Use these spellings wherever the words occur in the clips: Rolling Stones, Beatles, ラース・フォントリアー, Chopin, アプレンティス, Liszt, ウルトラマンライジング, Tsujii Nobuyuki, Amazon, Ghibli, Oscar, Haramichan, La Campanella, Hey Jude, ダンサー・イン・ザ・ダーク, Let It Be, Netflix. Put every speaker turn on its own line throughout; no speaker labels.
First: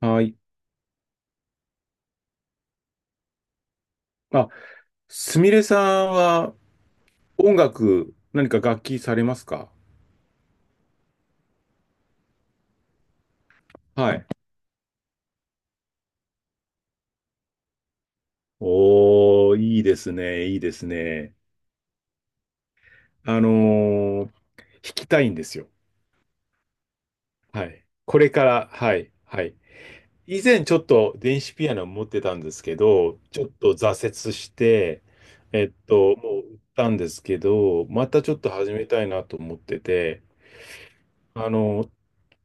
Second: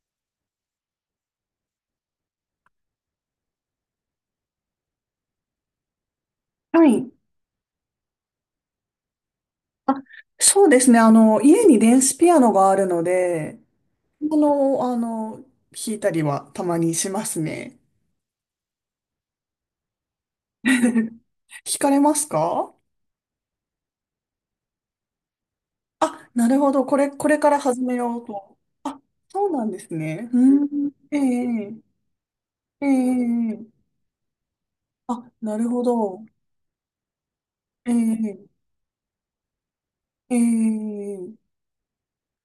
はい。あ、すみれさんは
はい。
音楽、何か楽器されますか？
あ、そうですね。家に電子ピアノがあるので、
はい。
あの、あの、弾いたりはたまにしますね。
おー、いいですね、いい です
弾
ね。
かれますか？
あのー弾きたいんですよ。
あ、なるほど。これから
は
始
い。
めよ
こ
う
れか
と。
ら、は
あ、
い、は
そう
い。
なんですね。
以
う
前ちょっ
ん。
と
え
電子ピアノ
え、
持ってたんですけど、ちょっ
ええ。
と挫折して、
あ、なるほ
も
ど。
う売ったんですけど、またちょっ
え
と
え、
始めたいなと思ってて、
ええ。
あのー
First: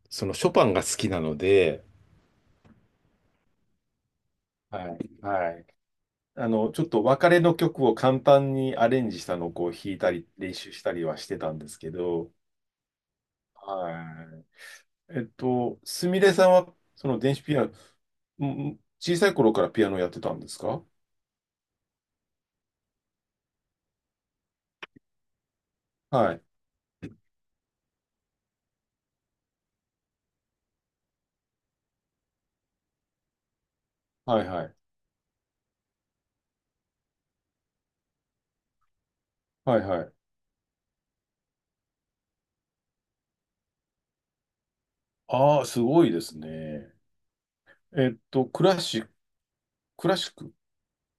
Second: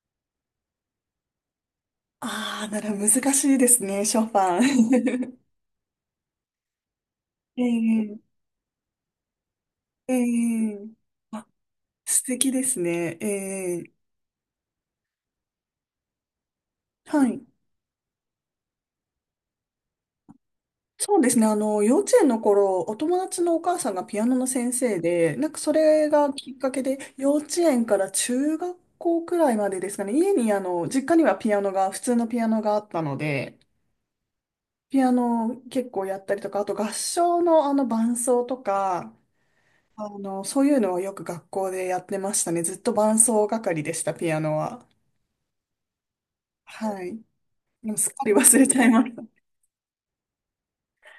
そのショパンが好きなので、
ああー、なら難しいですね、ショパン。
はい、はい。あの、ちょっと別れの曲を
え
簡
え、
単にアレンジしたのをこう弾いた
え
り、練習し
え。
たりはして
あ、
たんですけ
素
ど、
敵ですね。ええ。
はい。えっと、すみれさんは、その
は
電子
い。
ピアノ、小さい頃からピアノやってたんですか？
そうですね。幼稚園の頃、お友達のお母さんがピアノの先生で、なんかそれが
はい。
きっかけで、幼稚園から中学校くらいまでですかね。家に、あの、実家にはピアノが、普通のピアノがあったので、
はいはい。
ピアノを結構やったりとか、あと合唱のあの伴奏とか、
はいはい。
そういうのはよく学校でやってましたね。ずっと伴奏係でした、ピアノは。
ああ、すごいですね。
はい。でもす
え
っか
っ
り
と、
忘
ク
れち
ラ
ゃい
シ
ま
ック、クラシック。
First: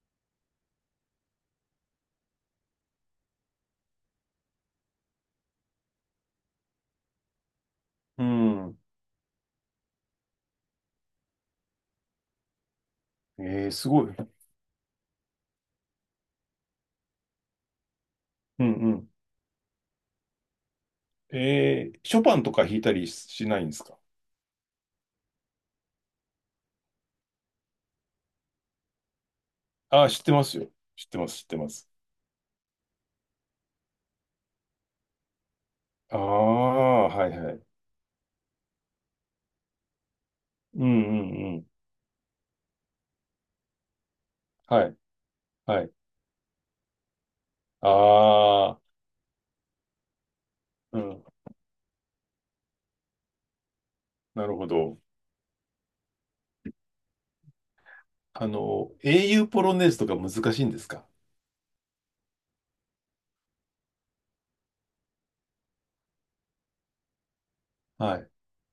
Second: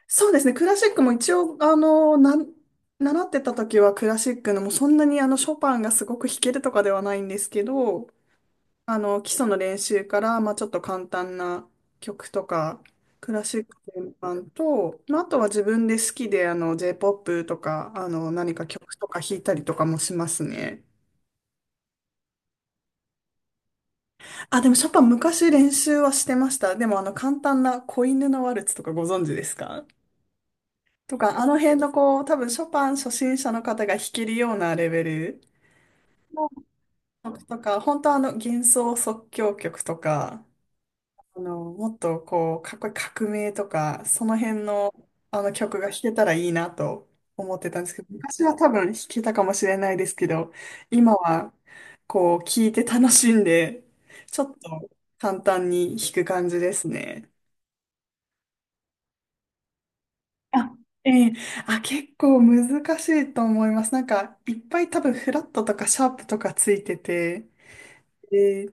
そうですね。クラシックも一応、習ってた時はクラシックのもうそんなにあのショパンがすごく弾けるとかではないんですけど、
うん。
あの、基礎の練習から、まあちょっと簡単な曲とか、ク
え
ラシッ
ー、
ク
すご
全
い。
般と、まああとは自分で好きであの j ポップとか、何
う
か
んう
曲と
ん。
か弾いたりとかもしますね。
えー、ショパンとか弾いたりしないんですか？
あ、でもショパン昔練習はしてました。でもあの簡単な子犬のワルツとかご存知ですか？
ああー、知ってますよ。知っ
と
てます、
か、
知
あ
って
の
ま
辺
す。
のこう、多分ショパン初心者の方が弾けるようなレベル
あ
の
あ、はい
曲
は
と
い。
か、本当あの幻想即興曲とか、
うんう
あ
んう
の、
ん。
もっとこう、かっこいい革命とか、その辺
は
の
い、
あの曲
は
が
い。
弾けたらいいなと思ってたんですけど、昔は多
ああ、
分弾けたかもしれないですけど、
う
今
ん、
はこう、聴いて楽しんで、ちょ
なる
っ
ほ
と
ど。
簡単に弾く感じですね。
あの、英雄ポロネーズとか難しいん
あ。
ですか？
ええ。あ、結構難しいと思います。なんか、いっぱい多分フラットとかシャープとかついてて、
はい。
で、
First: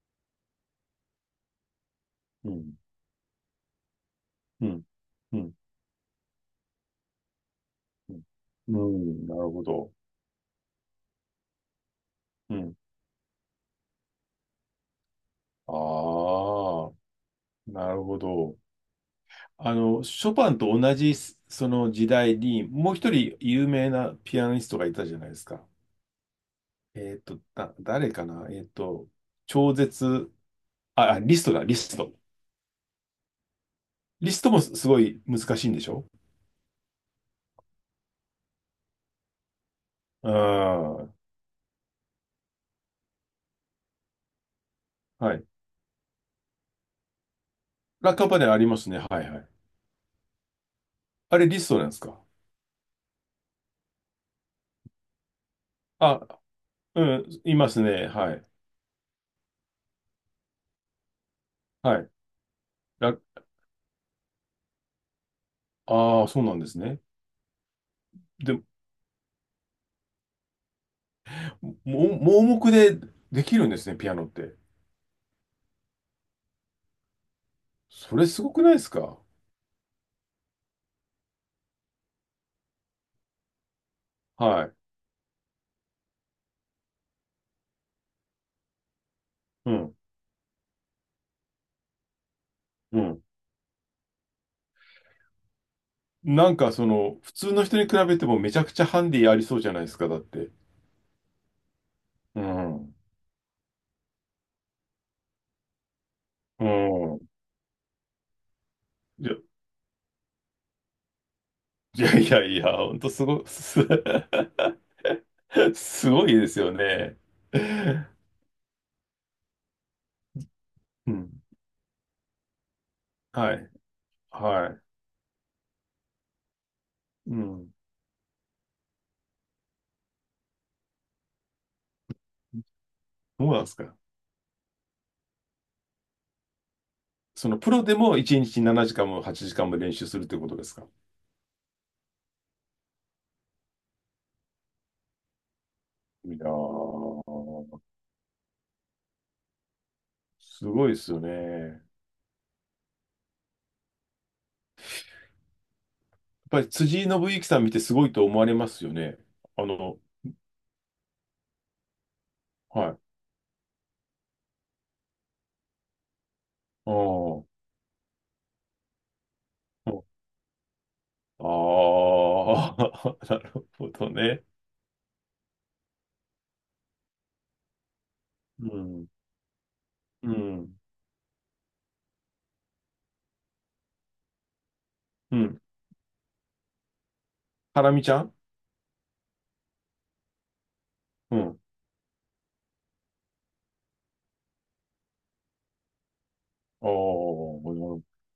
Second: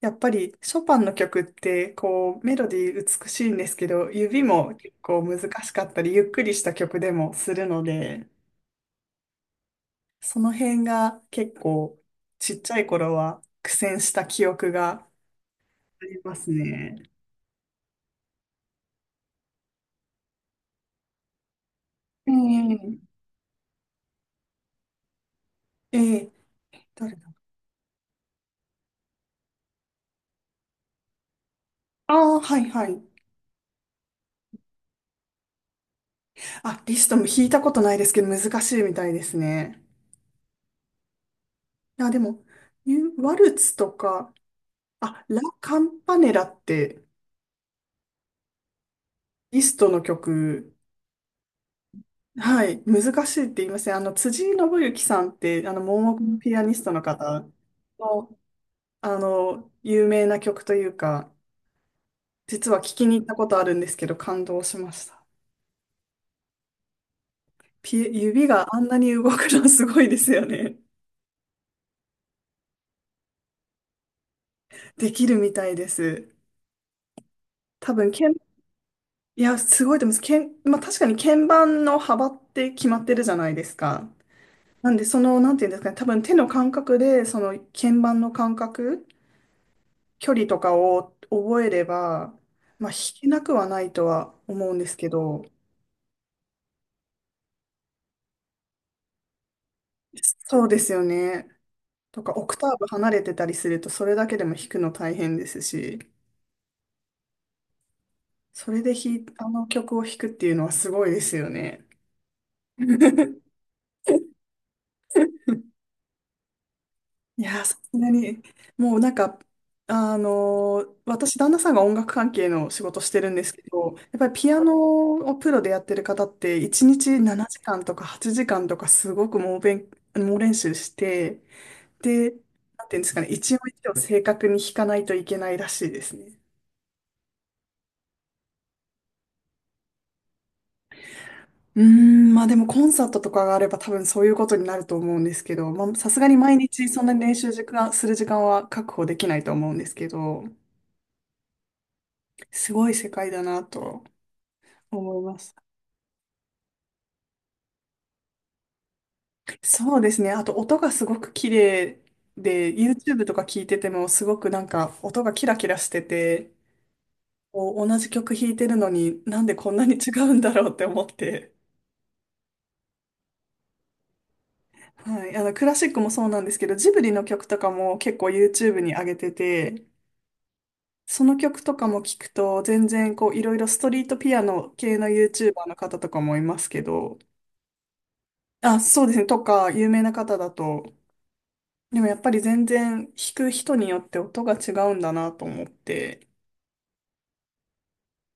やっぱりショパンの曲って、こう、
う
メロ
ん、
ディー美しいんですけど、指
う
も
ん、
結構
う
難
ん、
しかったり、ゆっくりした曲でもするの
うん、
で、
うんなるほど。
その辺が結構、ち
う
っち
ん。
ゃい頃は苦戦した記憶が
あ
あります
あ、
ね。
なるほど。あの、ショパンと同じその時代に、もう一
ええ。
人有名なピアニストがいたじゃないですか。
ええ。誰だ。
誰かな超絶、リストだ、リスト。
ああー、はいはい。
リストもすごい難しいんでしょ？
あ、リストも弾いたことないですけど、難しいみたいですね。
うん。は
あ、でも、ユワルツとか、あ、ラ・
い、
カンパネラって、
ラッカパネルありますね。はいはい。
リストの曲、
あれリストなんですか？
はい、難しいって言いません。辻井伸行さんって、あの、盲目
あ、
のピアニストの
うん、
方
いますね。は
の、
い。
あの、有名な曲というか、
はい。
実は聞きに
ラ、
行ったことあるんですけど、感動しました。
ああ、そうなんですね。
指
で、
があんなに動くのすごいですよね。
も、盲目でできるんですね、ピアノって。
できるみたいです。多分、
それすごくないですか？
いや、すごいと思います。まあ、確かに鍵盤の幅って決まってるじゃないですか。
はい。
なんで、その、なんていうんですかね、多分手の感覚で、その鍵盤の感覚、
うん、
距離とかを覚えれば、まあ、弾
うん。
けなくはないとは思うんですけど、
なんかその、普通の人に比べてもめちゃくちゃハンディありそうじゃないですか、だって。
そうですよね。とか、
う
オクターブ
ん。
離れてたりすると、それだけでも弾くの大変ですし、
うん。
それで
いや、
あの曲を弾くっていうのはすごいですよね。
いやいやいや、ほんとす ご、す、すごいですよね。
いやー、さすがに、もうなんか、
う
私、
ん。
旦那さんが音楽関係の仕事してるんです
は
け
い。
ど、やっぱりピア
は
ノをプロでやってる方って、1日
い。う
7
ん。
時間とか8時間とか、すごく猛練習して、で、なんていうんですかね、
どう
一
なんで
音
す
一
か？
音正確に弾かないといけないらしいですね。
そのプロでも1日7時間も8時間も練習するってことですか？
うーん、まあでもコンサートとかがあれば多分そういうことになると思うんですけど、まあさすが
い
に
や
毎日そんなに練習時
ー、
間、する時間は確保できないと思うんですけど、
すごいですよね。やっ
すごい世界だなと思います。
ぱり辻井伸行さん見てすごいと思われますよね。あ
そ
の、
うですね。あと音がすごく綺麗で、
はい。
YouTube とか聞いててもすごくなんか音がキラキラしてて、
あー
こう同じ曲弾いてるのになんでこんなに違うんだろうって思っ
あ
て。
ー、なるほどね。
はい。クラシックもそうなんですけど、ジブリの曲とかも結構
う
YouTube に上
ん、
げてて、
うん、
その曲とかも聞くと全然こういろいろストリートピアノ系の
うん。
YouTuber の方とかもいますけど、
ハラミちゃん。
あ、そうですね。とか、有名な方だと、
うん。
でもやっぱり全然弾く人によって音が違うんだなと思って。
あー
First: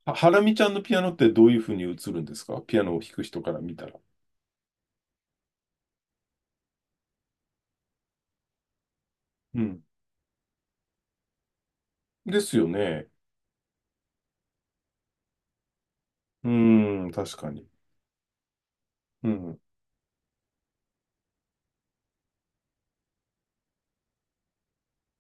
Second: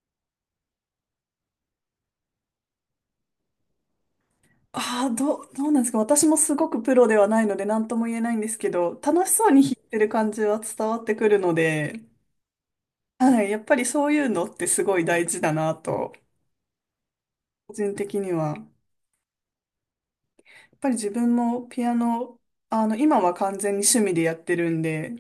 はハラミちゃんのピアノってどういうふうに映るんですか？ピアノを弾く人から見たら。
ああ、どうなんですか？私もすごくプロではないので何とも言えないんですけど、楽しそう
う
に弾い
ん。
てる感じは伝わってくるので、
ですよね。
はい、やっぱりそういうのってすごい大事だなと、
うん、確かに。
個人的には。や
うん。
っぱり自分もピアノ、あの、今は完全に趣味でやってるんで、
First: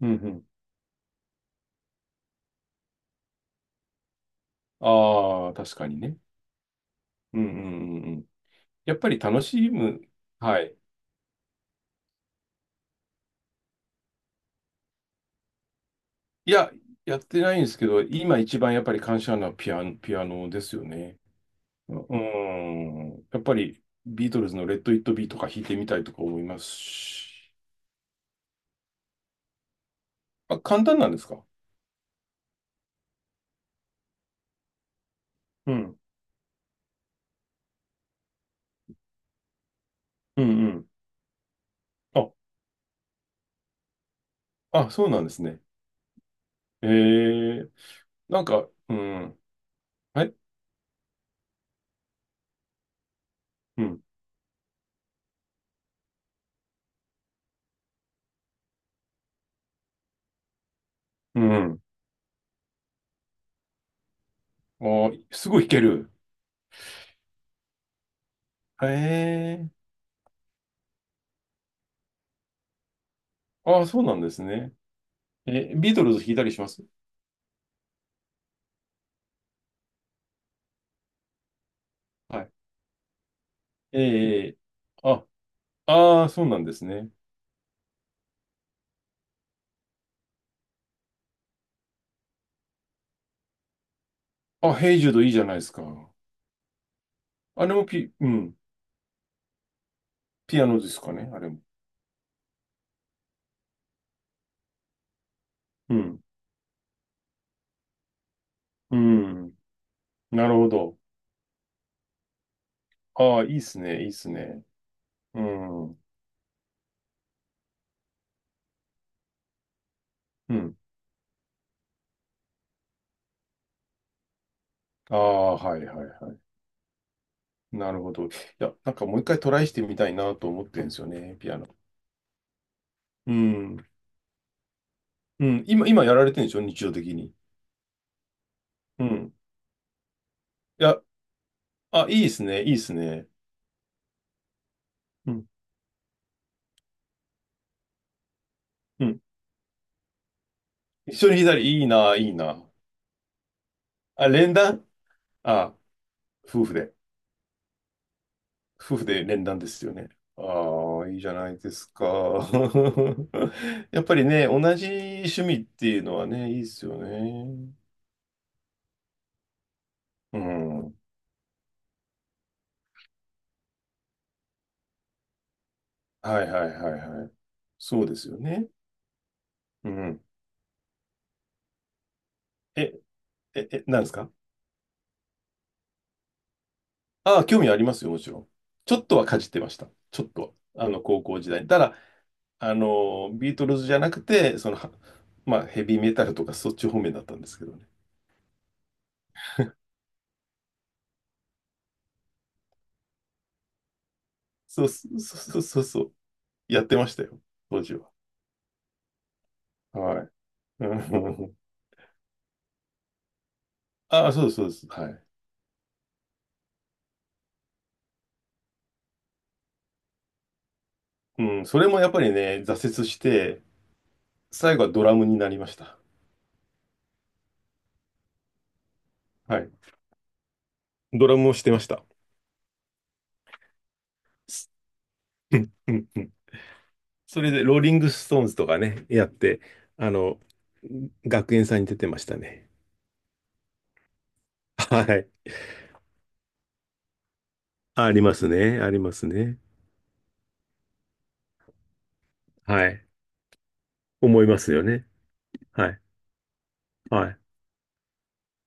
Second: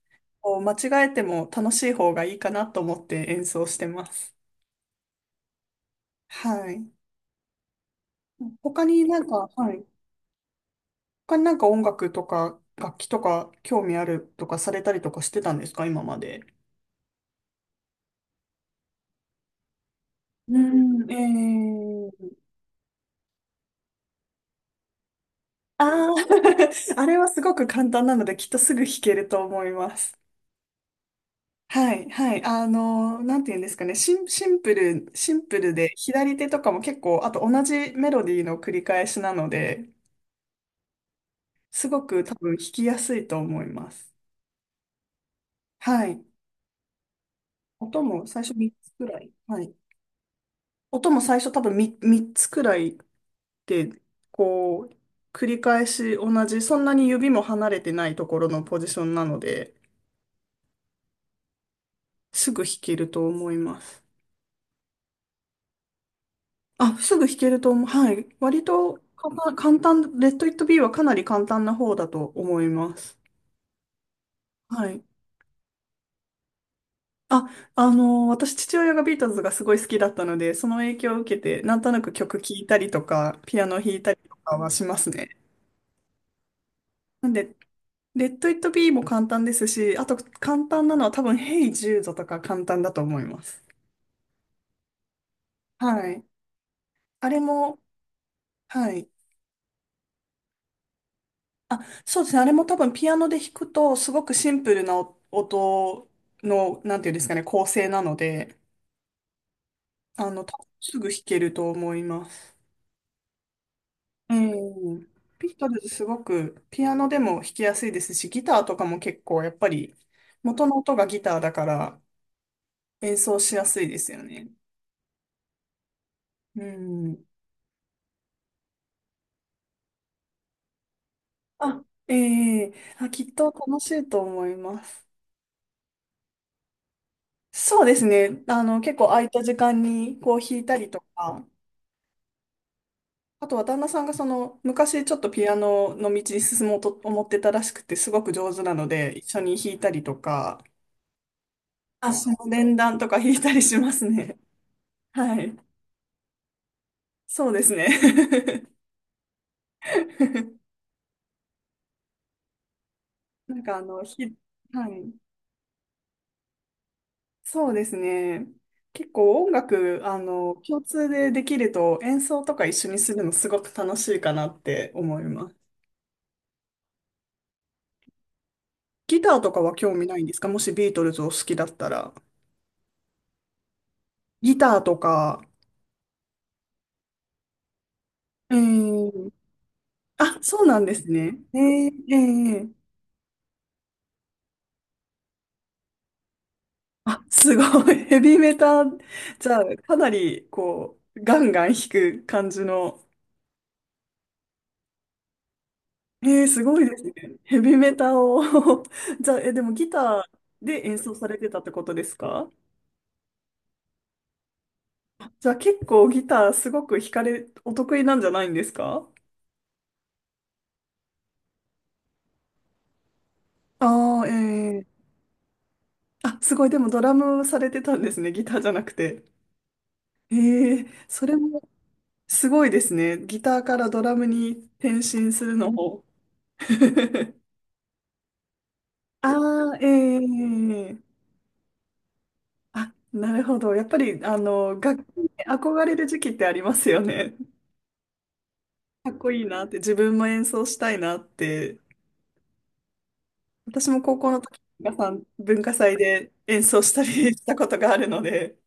うんうん。
こう間違えても楽しい方がいいかなと思って演奏してます。
ああ、確かにね。
はい。
うんうんうんうん。
他
やっ
に
ぱり
なん
楽
か、
し
はい。
む。はい。
他になんか音楽とか楽器とか興味あるとかされたりとかしてたんですか、今まで？
いや、やってないんですけど、今一番やっぱり感謝なピアノ、ピアノ
う
ですよ
ん。
ね。ううん。やっぱりビートルズのレッド・イット・ビーとか弾いてみたい
あ
と
あ、
か思います
あれはすご
し。
く簡単なので、きっとすぐ弾けると思います。
あ、簡単なんですか？
はい、はい。なんて言うんですかね。シン、シンプル、シンプ
う
ルで、
ん。
左手とかも結構、あと同じメロディーの繰り返しなので、
うんうん。
すごく
あ、
多分弾きやすいと思います。
あ、そうなんですね。
はい。
えー
音も最
なん
初
か、
3つ
う
くらい。
ん。
はい。
はい。
音も最初多分 三つくらい
う
て、
ん。
こう、繰り返し同じ、そんなに指も離れてないところのポジションなので、
うん。
すぐ弾けると思います。
あー、すごい弾ける。
あ、すぐ弾けると思う。はい。割
へ
と
え。
簡単、レッド・イット・ビーはかなり簡単な方だと思います。
ああ、そうなんですね。
はい。
えービートルズ弾いたりします？
あ、私、父親がビートルズがすごい好きだったので、その影響を受けて、なんとなく曲
はい。
聴いたりとか、ピアノ弾いたりとか
え
はしま
ー、
す
あ、
ね。
ああ、そうなんですね。
なんで、レッド・イット・ビーも簡単ですし、あと簡単なのは多分、ヘイ・ジュードとか簡単だと思います。
あ、ヘイジュードいいじゃないですか。
はい。あれ
あれ
も、
もうん、
はい。
ピアノですかね、あれも。
あ、そうですね。あれも多分ピアノで弾くと、すごくシンプルな
う
音
ん、
の、なんていうんですかね、構成なので、
うん、な
多
る
分
ほど。
すぐ弾けると思います。
ああ、いいっすね、いいっす
う
ね。
ん。
う
ピートルズ
ん、う
すごくピアノでも弾きやすいですし、ギターとかも結構やっぱり元
ん。
の音がギターだから演奏しやすいですよね。
ああ、はいはいはい。
うん。
なるほど。いや、なんかもう一回トライしてみたいなと思ってるんですよね、ピアノ。
あ。ええ。あ、きっ
う
と楽
ん、
しいと思います。
うん、今、今やられてるんでしょ、日常的に。
そうですね。結
う
構空い
ん。
た時間にこう弾いた
い
りと
や、
か、
あ、いいっすね、いいっすね。
あとは旦那さんがその昔ちょっと
うん、
ピアノの道に進もうと思ってたらしくてすごく上手なの
う
で
ん。
一緒に弾いたりとか、
一緒にいい
あ、
な、い
そ
い
の
な。
連弾とか弾いたりします
あ、
ね。
連弾。
はい。
あ、夫婦で。
そうですね。
夫婦で連弾ですよね。ああ、いいじゃないですか。
なんかあ
や
の、
っぱりね、同じ
はい。
趣味っていうのはね、いいですよね。
そうですね。結構音楽、
う
共
ん。
通でできると演奏とか一緒にするのすごく楽しいかなって思います。
はいはいはいはい。そうですよね。
ギターとかは
う
興味な
ん。
いんですか？もしビートルズを好きだったら。
え、え、なんですか？
ギターとか、
ああ、興味ありますよ、もちろん。
え
ちょっとは
ー、
かじってました。ちょっ
あ、
と
そうなん
は。あ
で
の、
す
高
ね。
校時代に。ただ、あの、ビートルズじゃなくて、まあ、ヘビーメタルとかそっち方面
あ、
だったんで
す
すけどね。
ごい。ヘビーメタ、じゃあ、かなり、こう、ガンガン弾く感じの。
そうそうそうそうそう。
すご
やっ
い
て
です
ま
ね。
したよ、
ヘビー
当
メ
時は。
タを じゃあ、でもギ
は
ター
い。
で
う
演奏されて
ん
たってことですか？
ああ、そうです、そうです。はい。
じゃあ、結構ギターすごく弾かれ、お得意なんじゃないんですか？
うん、それもやっぱりね、挫折して、
ああー、
最
え
後
ー。
はドラムになりました。
あ、すごい。でもドラムされてたんですね。ギターじゃなくて。
はい。
ええ。そ
ド
れ
ラムを
も
してました。
すごいですね。ギターからドラムに
す
転身する
う
の
んう
も。
んうん。そ れで、ローリングストーンズとかね、やって、
ああ。
あの、
ええ。
学園祭に出てましたね。
あ、なるほど。やっぱり、
は
楽器
い。
に憧れる時期ってありますよね。
ありますね。あり
か
ま
っ
す
こいい
ね。
なって、自分も演奏したいなって。
はい。
私も高校の
思い
時、
ますよ
皆
ね。
さん文化
は
祭
い。
で演奏したり
はい。
したことがあるので、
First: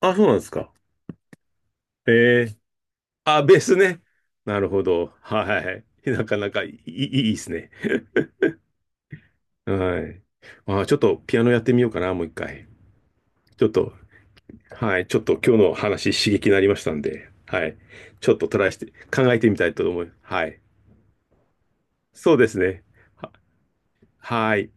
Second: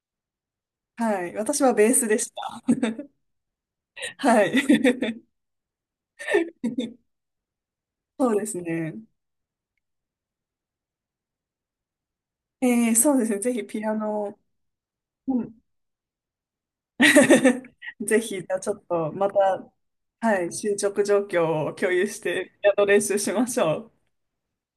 あ、そうなんですか。
はい。私はベースでし
ええ、
た。
あ、ベースね。
は
なるほど。
い。
はい。なかなかいい、い いですね。
そうですね。
はい。あー、ちょっとピアノやってみようかな、もう一回。
ええ。そうですね。ぜ
ち
ひ
ょっ
ピ
と、
アノ。
はい。ちょっと
う
今
ん。
日の話刺激になりましたんで、はい。
ぜ
ちょっ
ひ、じ
と
ゃ
ト
あ
ラ
ち
イ
ょ
し
っ
て、
とま
考えてみた
た、
いと思います。
は
は
い、
い。
進捗状況を共有し
そうで
て、
す
ピア
ね。
ノ練習し
は、
ましょう。
はい。